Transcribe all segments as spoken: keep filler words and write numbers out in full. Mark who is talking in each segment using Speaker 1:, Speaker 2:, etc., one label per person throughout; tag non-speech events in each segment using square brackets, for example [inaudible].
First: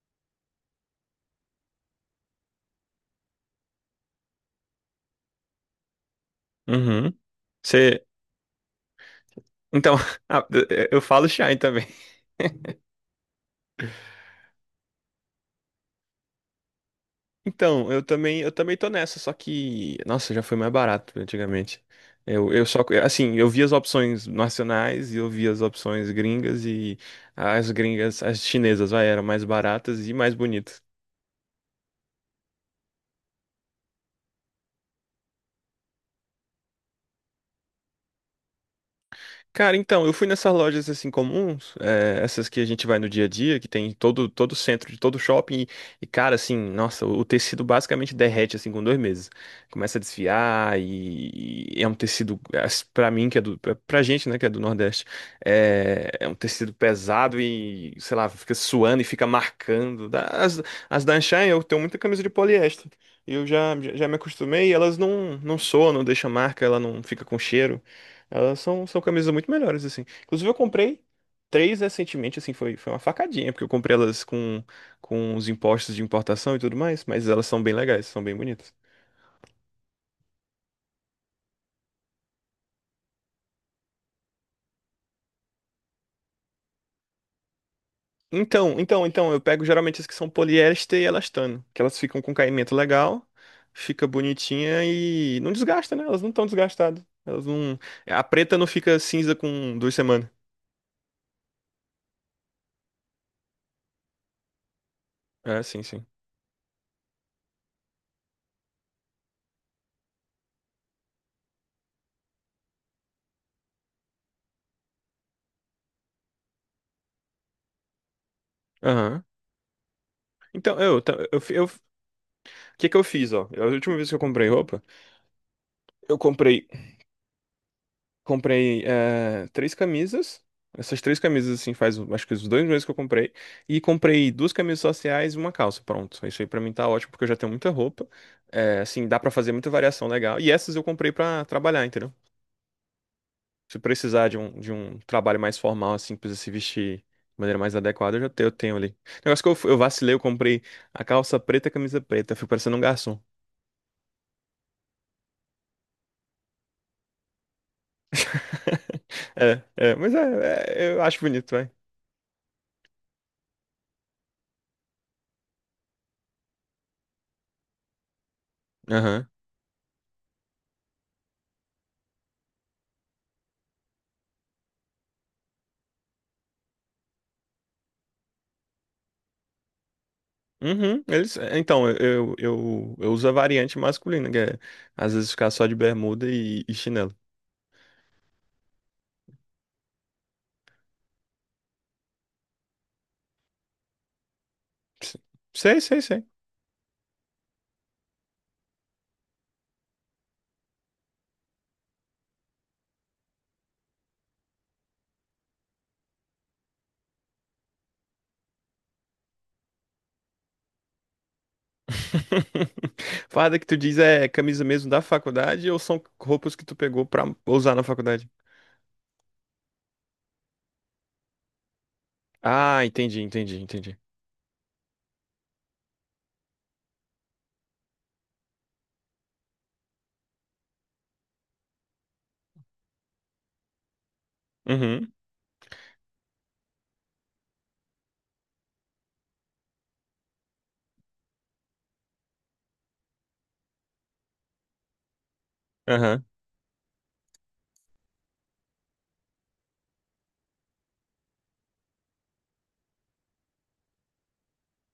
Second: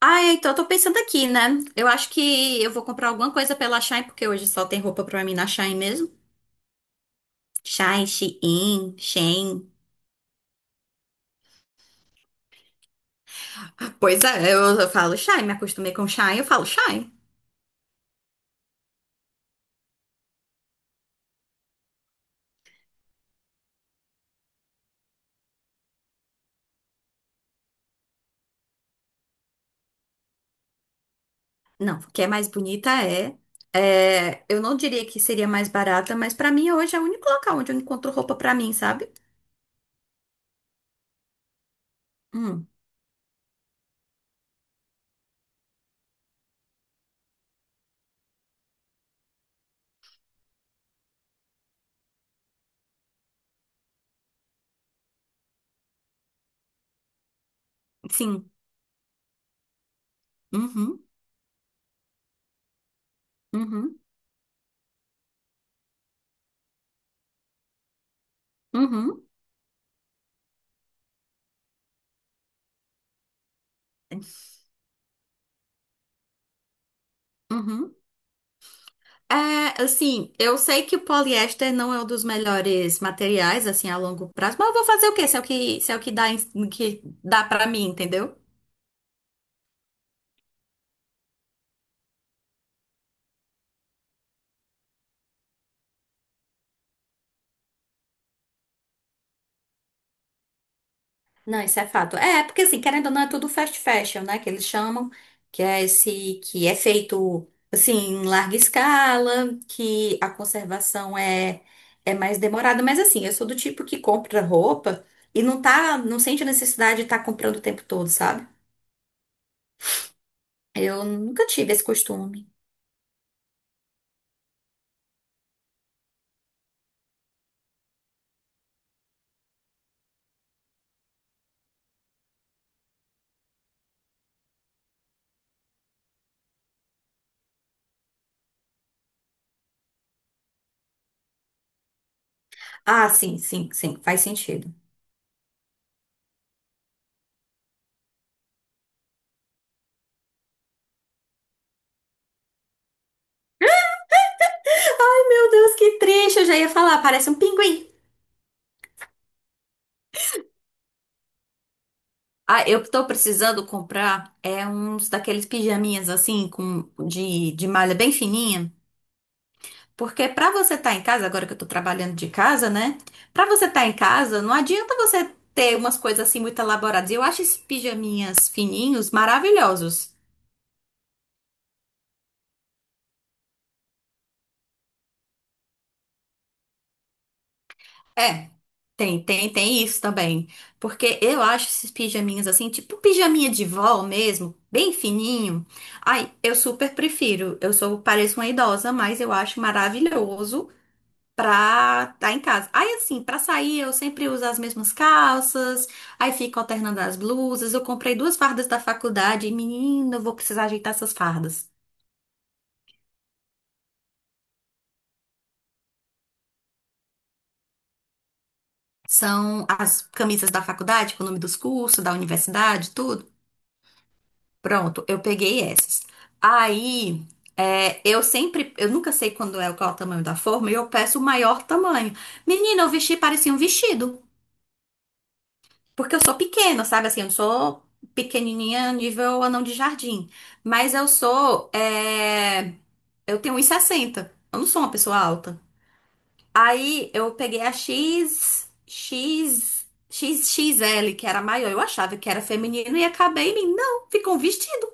Speaker 1: Ai, então eu tô pensando aqui, né? Eu acho que eu vou comprar alguma coisa pela Shein, porque hoje só tem roupa pra mim na Shein mesmo.
Speaker 2: Uhum. Você,
Speaker 1: Shein, Shein, Shein.
Speaker 2: então, [laughs] ah, eu falo Shine também. [laughs]
Speaker 1: Pois é, eu, eu falo Shein, me acostumei com Shein, eu falo Shein.
Speaker 2: Então, eu também, eu também tô nessa, só que, nossa, já foi mais barato antigamente. Eu, eu só, assim, eu vi as opções nacionais e eu vi as opções gringas e as gringas, as chinesas, vai, eram mais baratas e mais bonitas.
Speaker 1: Não, o que é mais bonita é, é, Eu não diria que seria mais barata, mas pra mim hoje é o único local onde eu encontro roupa pra mim, sabe?
Speaker 2: Cara, então, eu fui nessas lojas assim comuns, eh, essas que a
Speaker 1: Hum,
Speaker 2: gente vai no dia a dia, que tem em todo todo centro de todo shopping, e, e, cara, assim, nossa, o, tecido basicamente derrete assim com dois meses. Começa a desfiar e, e é um tecido, as- pra mim que é do, pra, pra gente, né, que é do Nordeste, é, é um tecido pesado e, sei lá,
Speaker 1: sim.
Speaker 2: fica suando e fica marcando. Da- As, as
Speaker 1: Uhum,
Speaker 2: da Anshan, eu tenho muita camisa de poliéster. Eu já, já
Speaker 1: uhum,
Speaker 2: já me acostumei, elas não, não soam, não deixam marca, ela não fica com cheiro. Elas são, são
Speaker 1: uhum,
Speaker 2: camisas muito melhores, assim. Inclusive, eu comprei três recentemente, assim, foi, foi uma facadinha, porque eu comprei elas com, com os impostos de importação e tudo mais, mas elas são bem
Speaker 1: uhum,
Speaker 2: legais, são bem bonitas.
Speaker 1: é, assim, eu sei que o poliéster não é um dos melhores materiais, assim, a longo prazo, mas eu vou fazer o quê? Se é o que, se é o que dá, em- que dá pra mim, entendeu?
Speaker 2: Então, então, então, eu pego geralmente as que são poliéster e elastano, que elas ficam com caimento legal, fica bonitinha e não desgasta, né? Elas não estão desgastadas. Elas não. A preta não fica cinza com duas semanas.
Speaker 1: Não, isso é fato. É, porque assim, querendo ou não, é tudo fast fashion, né? Que eles chamam,
Speaker 2: É,
Speaker 1: que
Speaker 2: sim,
Speaker 1: é
Speaker 2: sim.
Speaker 1: esse, que é feito assim, em larga escala, que a conservação é, é mais demorada. Mas assim, eu sou do tipo que compra roupa e não tá, não sente a necessidade de estar comprando o tempo todo, sabe?
Speaker 2: Aham. Então, eu,
Speaker 1: Eu
Speaker 2: ta- eu,
Speaker 1: nunca
Speaker 2: fi- eu, o
Speaker 1: tive esse costume.
Speaker 2: que que eu fiz, ó? A última vez que eu comprei roupa, eu comprei. Comprei eh, três camisas. Essas três camisas, assim, faz acho que os dois meses que eu comprei. E comprei duas camisas sociais e uma calça. Pronto. Isso aí pra mim tá ótimo, porque eu já tenho muita roupa. Eh, assim, dá pra fazer muita variação legal. E essas eu comprei pra trabalhar, entendeu?
Speaker 1: Ah, sim, sim,
Speaker 2: Se
Speaker 1: sim, faz
Speaker 2: precisar de um, de
Speaker 1: sentido.
Speaker 2: um trabalho mais formal, assim, precisa se vestir de maneira mais adequada, eu já tenho, eu tenho ali. Negócio que eu, fu- eu vacilei, eu comprei a calça preta e a camisa preta. Eu fico parecendo um garçom.
Speaker 1: Ai, meu Deus, que triste, eu já ia falar, parece um pinguim.
Speaker 2: [laughs] É, é, mas é, é, eu acho bonito, vai.
Speaker 1: Ah, eu tô precisando comprar é uns daqueles pijaminhas assim com de, de malha bem fininha,
Speaker 2: Aham.
Speaker 1: porque pra você estar em casa, agora que eu tô trabalhando de casa, né? Pra você estar em casa, não adianta você ter umas coisas assim muito elaboradas. E eu acho esses pijaminhas fininhos maravilhosos.
Speaker 2: Uhum, eles, é, então, eu, eu, eu, uso a variante masculina, que é às vezes ficar só de bermuda e, e chinelo.
Speaker 1: É, tem, tem, tem isso também. Porque eu acho esses pijaminhas assim, tipo pijaminha de vó mesmo, bem fininho.
Speaker 2: Sei, sei, sei.
Speaker 1: Ai, eu super prefiro. Eu sou, pareço uma idosa, mas eu acho maravilhoso pra estar em casa. Aí assim, pra sair eu sempre uso as mesmas calças, aí fico alternando as blusas. Eu comprei duas fardas da faculdade e, menina, eu vou precisar ajeitar essas fardas.
Speaker 2: [laughs] Farda que tu diz é camisa mesmo da faculdade ou são roupas que tu pegou pra usar na faculdade?
Speaker 1: São as camisas da faculdade, com o nome dos cursos, da
Speaker 2: Ah,
Speaker 1: universidade,
Speaker 2: entendi,
Speaker 1: tudo.
Speaker 2: entendi, entendi.
Speaker 1: Pronto, eu peguei essas. Aí, é, eu sempre, eu nunca sei quando é qual é o tamanho da forma, e eu peço o maior tamanho. Menina, eu vesti parecia um vestido,
Speaker 2: Uhum,
Speaker 1: porque eu sou pequena, sabe assim, eu não sou pequenininha nível anão de jardim, mas eu sou, é, eu tenho um e sessenta, eu não sou uma pessoa alta.
Speaker 2: aham.
Speaker 1: Aí, eu peguei a X, X, x x l que era maior, eu achava que era feminino e acabei em mim. Não, ficou um vestido.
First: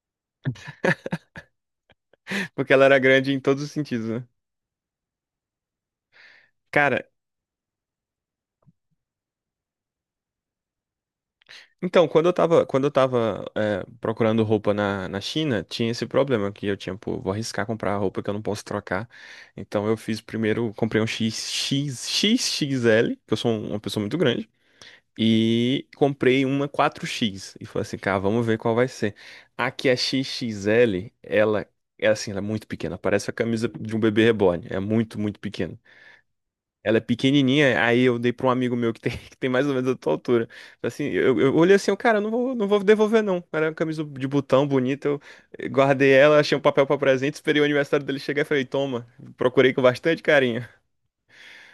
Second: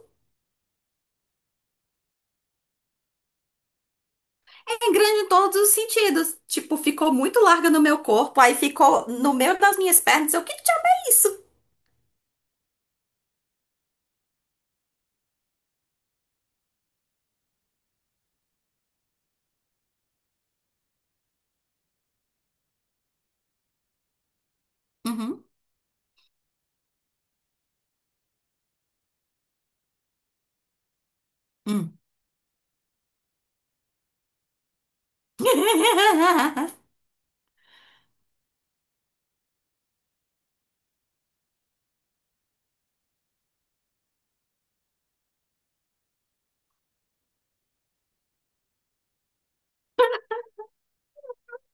Speaker 2: [laughs] Porque ela era grande em todos os sentidos, né?
Speaker 1: É grande em todos os sentidos. Tipo,
Speaker 2: Cara,
Speaker 1: ficou muito larga no meu corpo, aí ficou no meio das minhas pernas. Eu, que diabo é isso?
Speaker 2: então, quando eu tava, quando eu tava é, procurando roupa na, na China, tinha esse problema que eu tinha, pô, vou arriscar comprar roupa que eu não posso trocar. Então eu fiz primeiro, comprei um X, X, X L, que eu sou um- uma pessoa muito grande,
Speaker 1: Uhum.
Speaker 2: e comprei uma quatro X. E falei assim, cara, vamos ver qual vai ser. Aqui a X X L, ela
Speaker 1: Hum.
Speaker 2: é assim, ela é muito pequena, parece a camisa de um bebê reborn. É muito, muito pequena.
Speaker 1: [laughs]
Speaker 2: Ela é pequenininha, aí eu dei pra um amigo meu que tem, [laughs] que tem mais ou menos a tua altura. Assim, eu, eu olhei assim, eu, cara, eu não vou, não vou devolver não. Era uma camisa de botão bonita, eu guardei ela, achei um papel pra presente, esperei o aniversário dele chegar e falei, toma, procurei com bastante carinho,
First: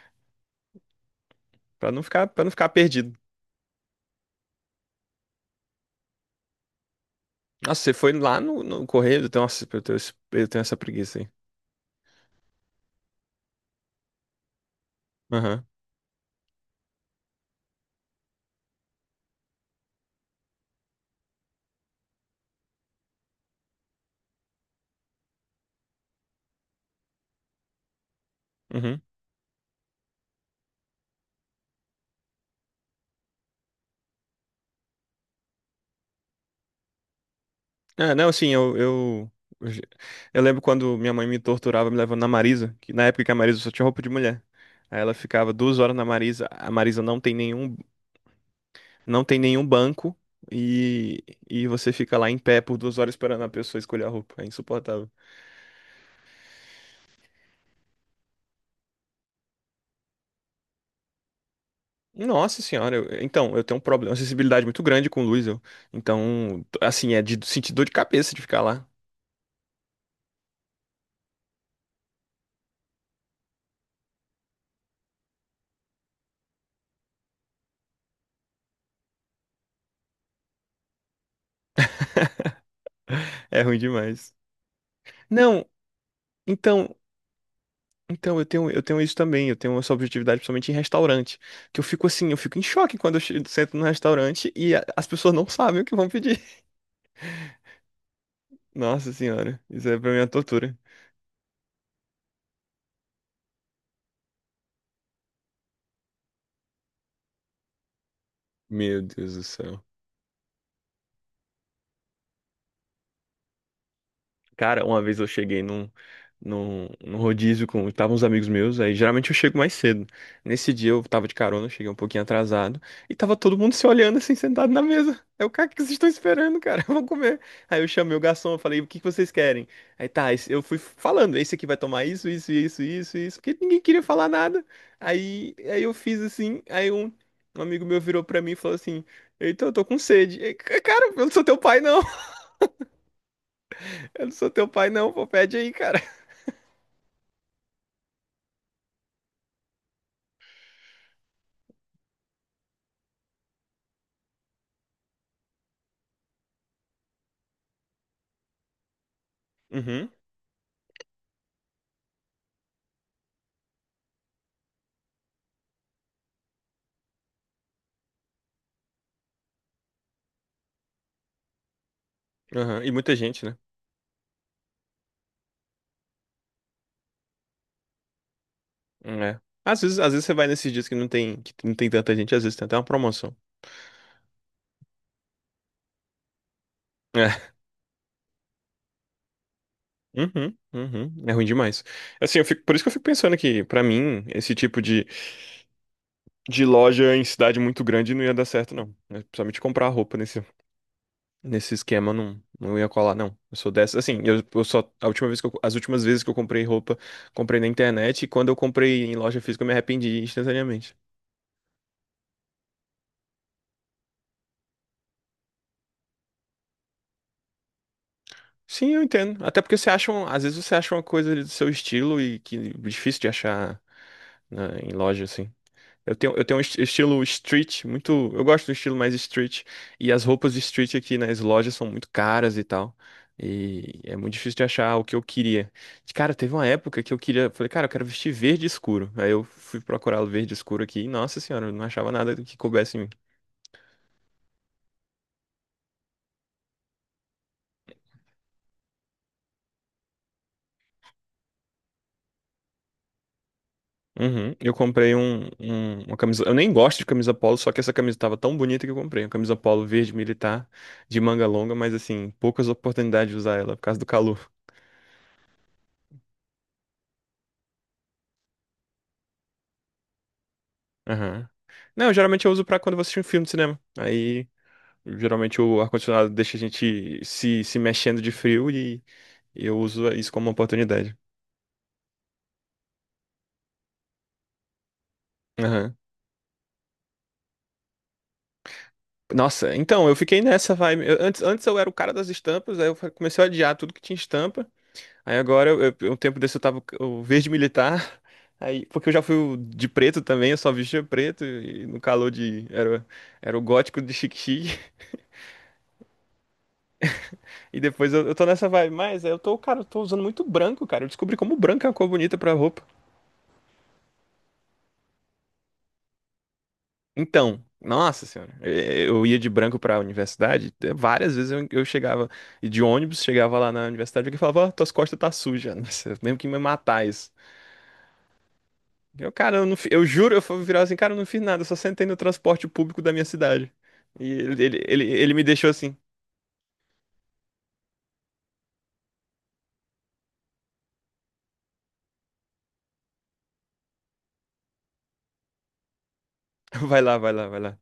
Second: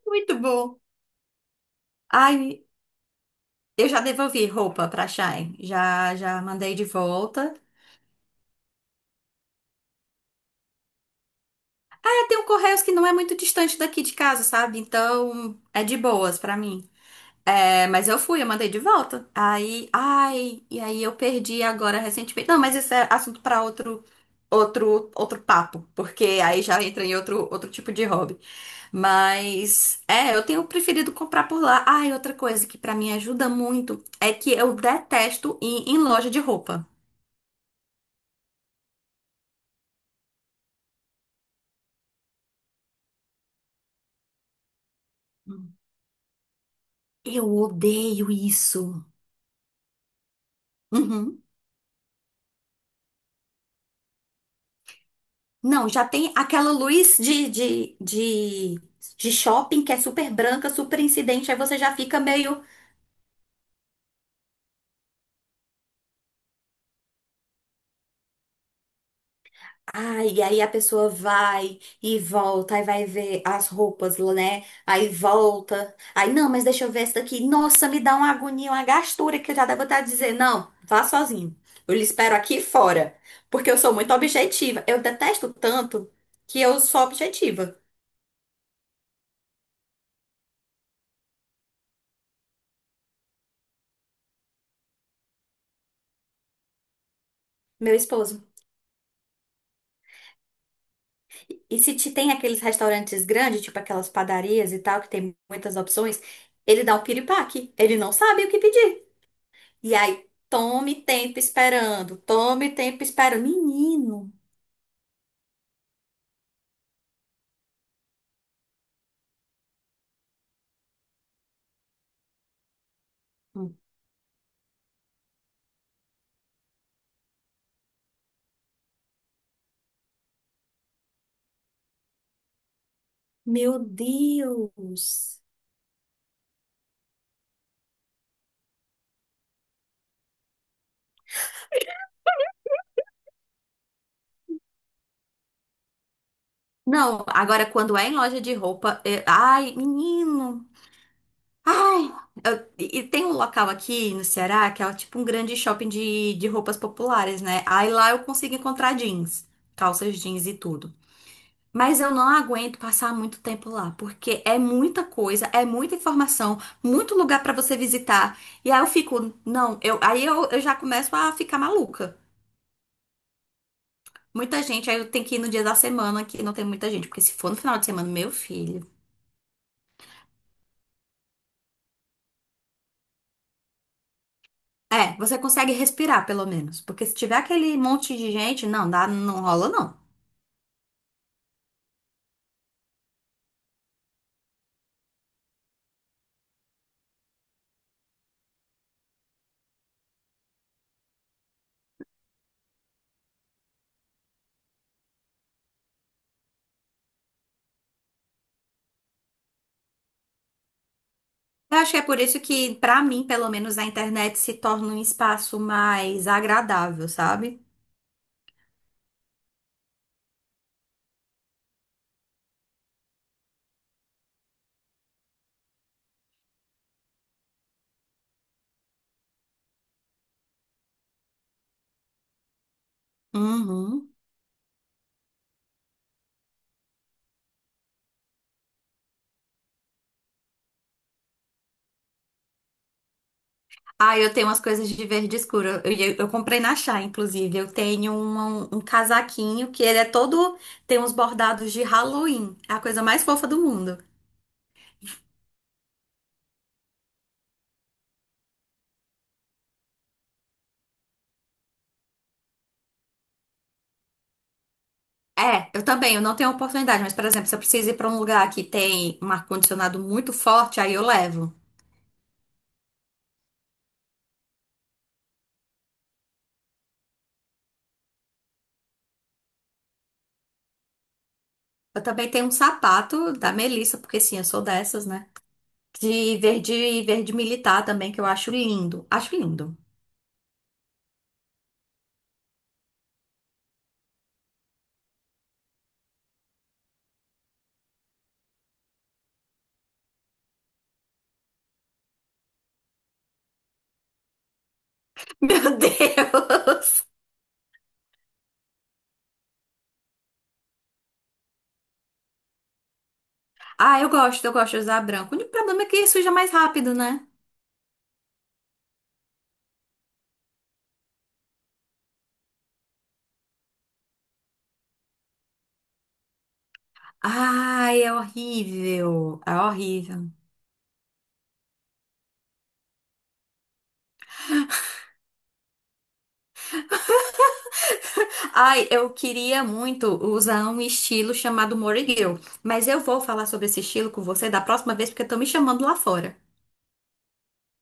Speaker 1: Muito bom.
Speaker 2: Pra não ficar, para não
Speaker 1: Ai,
Speaker 2: ficar perdido.
Speaker 1: eu já devolvi roupa pra Shine. Já, já mandei de volta.
Speaker 2: Nossa, você foi lá no, no correio? Tem- Nossa, eu tenho, esse- eu tenho essa preguiça aí.
Speaker 1: É, tem um Correios que não é muito distante daqui de casa, sabe? Então,
Speaker 2: Aham.
Speaker 1: é de boas pra mim. É, mas eu fui, eu mandei de volta. Aí, ai, e aí eu perdi agora recentemente. Não, mas isso é assunto para outro, outro, outro papo, porque aí já entra em outro, outro tipo de hobby.
Speaker 2: Uhum.
Speaker 1: Mas é, eu tenho preferido comprar por lá. Ai, outra coisa que para mim ajuda muito é que eu detesto ir em loja de roupa.
Speaker 2: É, não, assim, eu, eu, eu, ge- eu lembro quando minha mãe me torturava me levando na Marisa, que na época que a Marisa só tinha roupa de mulher. Aí ela ficava
Speaker 1: Hum.
Speaker 2: duas horas na Marisa, a Marisa não tem
Speaker 1: Eu
Speaker 2: nenhum,
Speaker 1: odeio isso.
Speaker 2: não tem nenhum banco e,
Speaker 1: Uhum.
Speaker 2: e você fica lá em pé por duas horas esperando a pessoa escolher a roupa. É insuportável.
Speaker 1: Não, já tem aquela luz de, de, de, de shopping que é super branca, super incidente, aí você já fica
Speaker 2: Nossa
Speaker 1: meio.
Speaker 2: senhora, eu- então, eu tenho um problema, uma sensibilidade muito grande com luz, eu. Então, assim, é de sentir dor de cabeça de ficar lá.
Speaker 1: Ah, e aí a pessoa vai e volta, aí vai ver as roupas, né? Aí volta. Aí, não, mas deixa eu ver essa daqui. Nossa, me dá uma agonia, uma gastura que eu já devo estar dizer, não, vá sozinho. Eu lhe espero aqui fora,
Speaker 2: [laughs] É
Speaker 1: porque eu
Speaker 2: ruim
Speaker 1: sou muito
Speaker 2: demais.
Speaker 1: objetiva. Eu detesto
Speaker 2: Não,
Speaker 1: tanto que eu
Speaker 2: então.
Speaker 1: sou objetiva,
Speaker 2: Então, eu tenho, eu tenho isso também, eu tenho essa objetividade principalmente em restaurante, que eu fico assim, eu fico em choque quando eu che- sento no restaurante e a- as pessoas não sabem o que vão pedir. [laughs]
Speaker 1: meu esposo.
Speaker 2: Nossa senhora, isso é pra mim é uma tortura.
Speaker 1: E se te- tem aqueles restaurantes grandes, tipo aquelas padarias e tal, que tem muitas opções, ele dá um piripaque. Ele não sabe o que
Speaker 2: Meu
Speaker 1: pedir.
Speaker 2: Deus do céu.
Speaker 1: E aí, tome tempo esperando, tome tempo esperando. Menino,
Speaker 2: Cara, uma vez eu cheguei num, num, num rodízio com. Estavam uns amigos meus, aí geralmente eu chego mais cedo. Nesse dia eu tava de carona, cheguei um pouquinho atrasado, e tava todo mundo se olhando assim, sentado na mesa. Eu, cara, o que vocês estão esperando, cara? [laughs] Eu vou comer. Aí eu chamei o garçom, eu falei, o que que vocês querem? Aí tá, esse- eu fui falando, esse aqui vai tomar isso, isso, isso, isso, isso, porque
Speaker 1: meu
Speaker 2: ninguém queria falar nada.
Speaker 1: Deus.
Speaker 2: Aí, aí eu fiz assim, aí um, um amigo meu virou pra mim e falou assim: eita, eu tô com sede. Aí, cara, eu não sou teu pai, não. [laughs] Eu não sou teu pai, não. Pô, pede aí, cara.
Speaker 1: Não, agora quando é em loja de roupa, é, ai, menino. Ai, eu, e e tem um local aqui no Ceará que é tipo um grande shopping de, de roupas populares, né? Aí lá eu consigo encontrar jeans,
Speaker 2: Uhum,
Speaker 1: calças jeans e tudo. Mas eu não aguento passar muito tempo lá, porque é muita coisa, é muita informação, muito lugar pra você visitar. E aí eu fico, não, eu, aí eu, eu já começo a ficar maluca.
Speaker 2: aham. E muita gente, né?
Speaker 1: Muita gente, aí eu tenho que ir no dia da semana que não tem muita gente, porque se for no final de semana, meu filho.
Speaker 2: Hum, é. Às vezes, às vezes você vai nesses dias que não tem, que não tem tanta gente, às vezes tem até uma promoção.
Speaker 1: É, você consegue respirar pelo menos, porque se tiver
Speaker 2: É.
Speaker 1: aquele monte de gente, não dá, não rola não.
Speaker 2: Uhum, uhum. É ruim demais. Assim, eu fico, por isso que eu fico pensando que, pra mim, esse tipo de, de loja em cidade muito grande não ia dar certo, não. É, principalmente comprar roupa nesse, nesse esquema, não, não ia colar, não. Eu sou dessa. Assim, eu, eu só. A última vez que eu- as últimas vezes que eu comprei roupa, comprei na internet, e quando eu comprei em loja física, eu me arrependi instantaneamente.
Speaker 1: Eu acho que é por isso que, pra mim, pelo menos, a internet se torna um espaço mais agradável, sabe?
Speaker 2: Sim, eu entendo. Até porque você acha, um- às vezes você acha uma coisa ali do seu estilo e que é difícil de achar na- em loja assim. Eu tenho, eu tenho um esti- estilo street, muito, eu gosto do estilo mais street, e as roupas de street aqui nas lojas são muito caras e tal. E
Speaker 1: Uhum.
Speaker 2: é muito difícil de achar o que eu queria. Cara, teve uma época que eu queria, falei, cara, eu quero vestir verde escuro. Aí eu fui procurar o verde escuro aqui e, nossa senhora, eu não achava nada que coubesse em mim.
Speaker 1: Ah, eu tenho umas coisas de verde escuro. Eu, eu, eu comprei na Chá, inclusive. Eu tenho um, um casaquinho que ele é todo. Tem uns bordados de Halloween. É a coisa mais fofa do mundo.
Speaker 2: Uhum. Eu comprei um, um- uma camisa. Eu nem gosto de camisa polo, só que essa camisa tava tão bonita que eu comprei. Uma camisa polo verde militar de manga longa, mas assim, poucas oportunidades de usar ela por causa do calor.
Speaker 1: É, eu também. Eu não tenho oportunidade, mas, por exemplo, se eu preciso ir pra um lugar que tem um ar-condicionado muito forte, aí eu
Speaker 2: Aham.
Speaker 1: levo.
Speaker 2: Não, geralmente eu uso pra quando eu vou assistir um filme de cinema. Aí, geralmente o ar-condicionado deixa a gente se, se mexendo de frio, e eu uso isso como uma oportunidade.
Speaker 1: Eu também tenho um sapato da Melissa, porque sim, eu sou dessas, né?
Speaker 2: Aham.
Speaker 1: De verde, verde militar também, que eu acho lindo. Acho
Speaker 2: Nossa,
Speaker 1: lindo.
Speaker 2: então, eu fiquei nessa vibe. Eu- antes, antes eu era o cara das estampas, aí eu fa- comecei a adiar tudo que tinha estampa. Aí agora, eu, eu- um tempo desse eu tava o verde militar, [laughs] aí, porque eu já fui o de preto também, eu só vestia preto. E no calor de... Era, era o gótico de chique-chique,
Speaker 1: [laughs] Meu Deus!
Speaker 2: [laughs] e depois eu, eu tô nessa vibe, mas eu tô, cara, eu tô usando muito branco, cara, eu descobri como branco é uma cor bonita pra roupa.
Speaker 1: Ah, eu gosto, eu gosto de usar branco. O único problema é que suja mais rápido, né?
Speaker 2: Então, nossa senhora, eh, eu ia de branco pra universidade, eh, várias vezes eu, eu chegava, e de ônibus, chegava lá na universidade, e alguém falava, ó, tuas costas tá suja, [laughs] nossa, eu lembro que me matar isso.
Speaker 1: Ai, é
Speaker 2: Eu,
Speaker 1: horrível. É
Speaker 2: cara, eu, não, fi- eu
Speaker 1: horrível.
Speaker 2: juro, eu fui virar assim, cara, eu não fiz nada, eu só sentei no transporte público da minha cidade. E ele, ele, ele, ele me deixou assim,
Speaker 1: Ai, eu queria muito usar um estilo chamado Morigueu. Mas eu vou falar sobre esse estilo com você da próxima vez, porque estão me chamando lá fora.
Speaker 2: [laughs] vai lá, vai lá, vai lá.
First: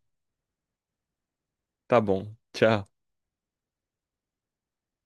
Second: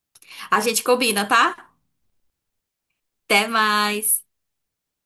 Speaker 1: A gente combina, tá?
Speaker 2: Tá bom, tchau.
Speaker 1: Até mais.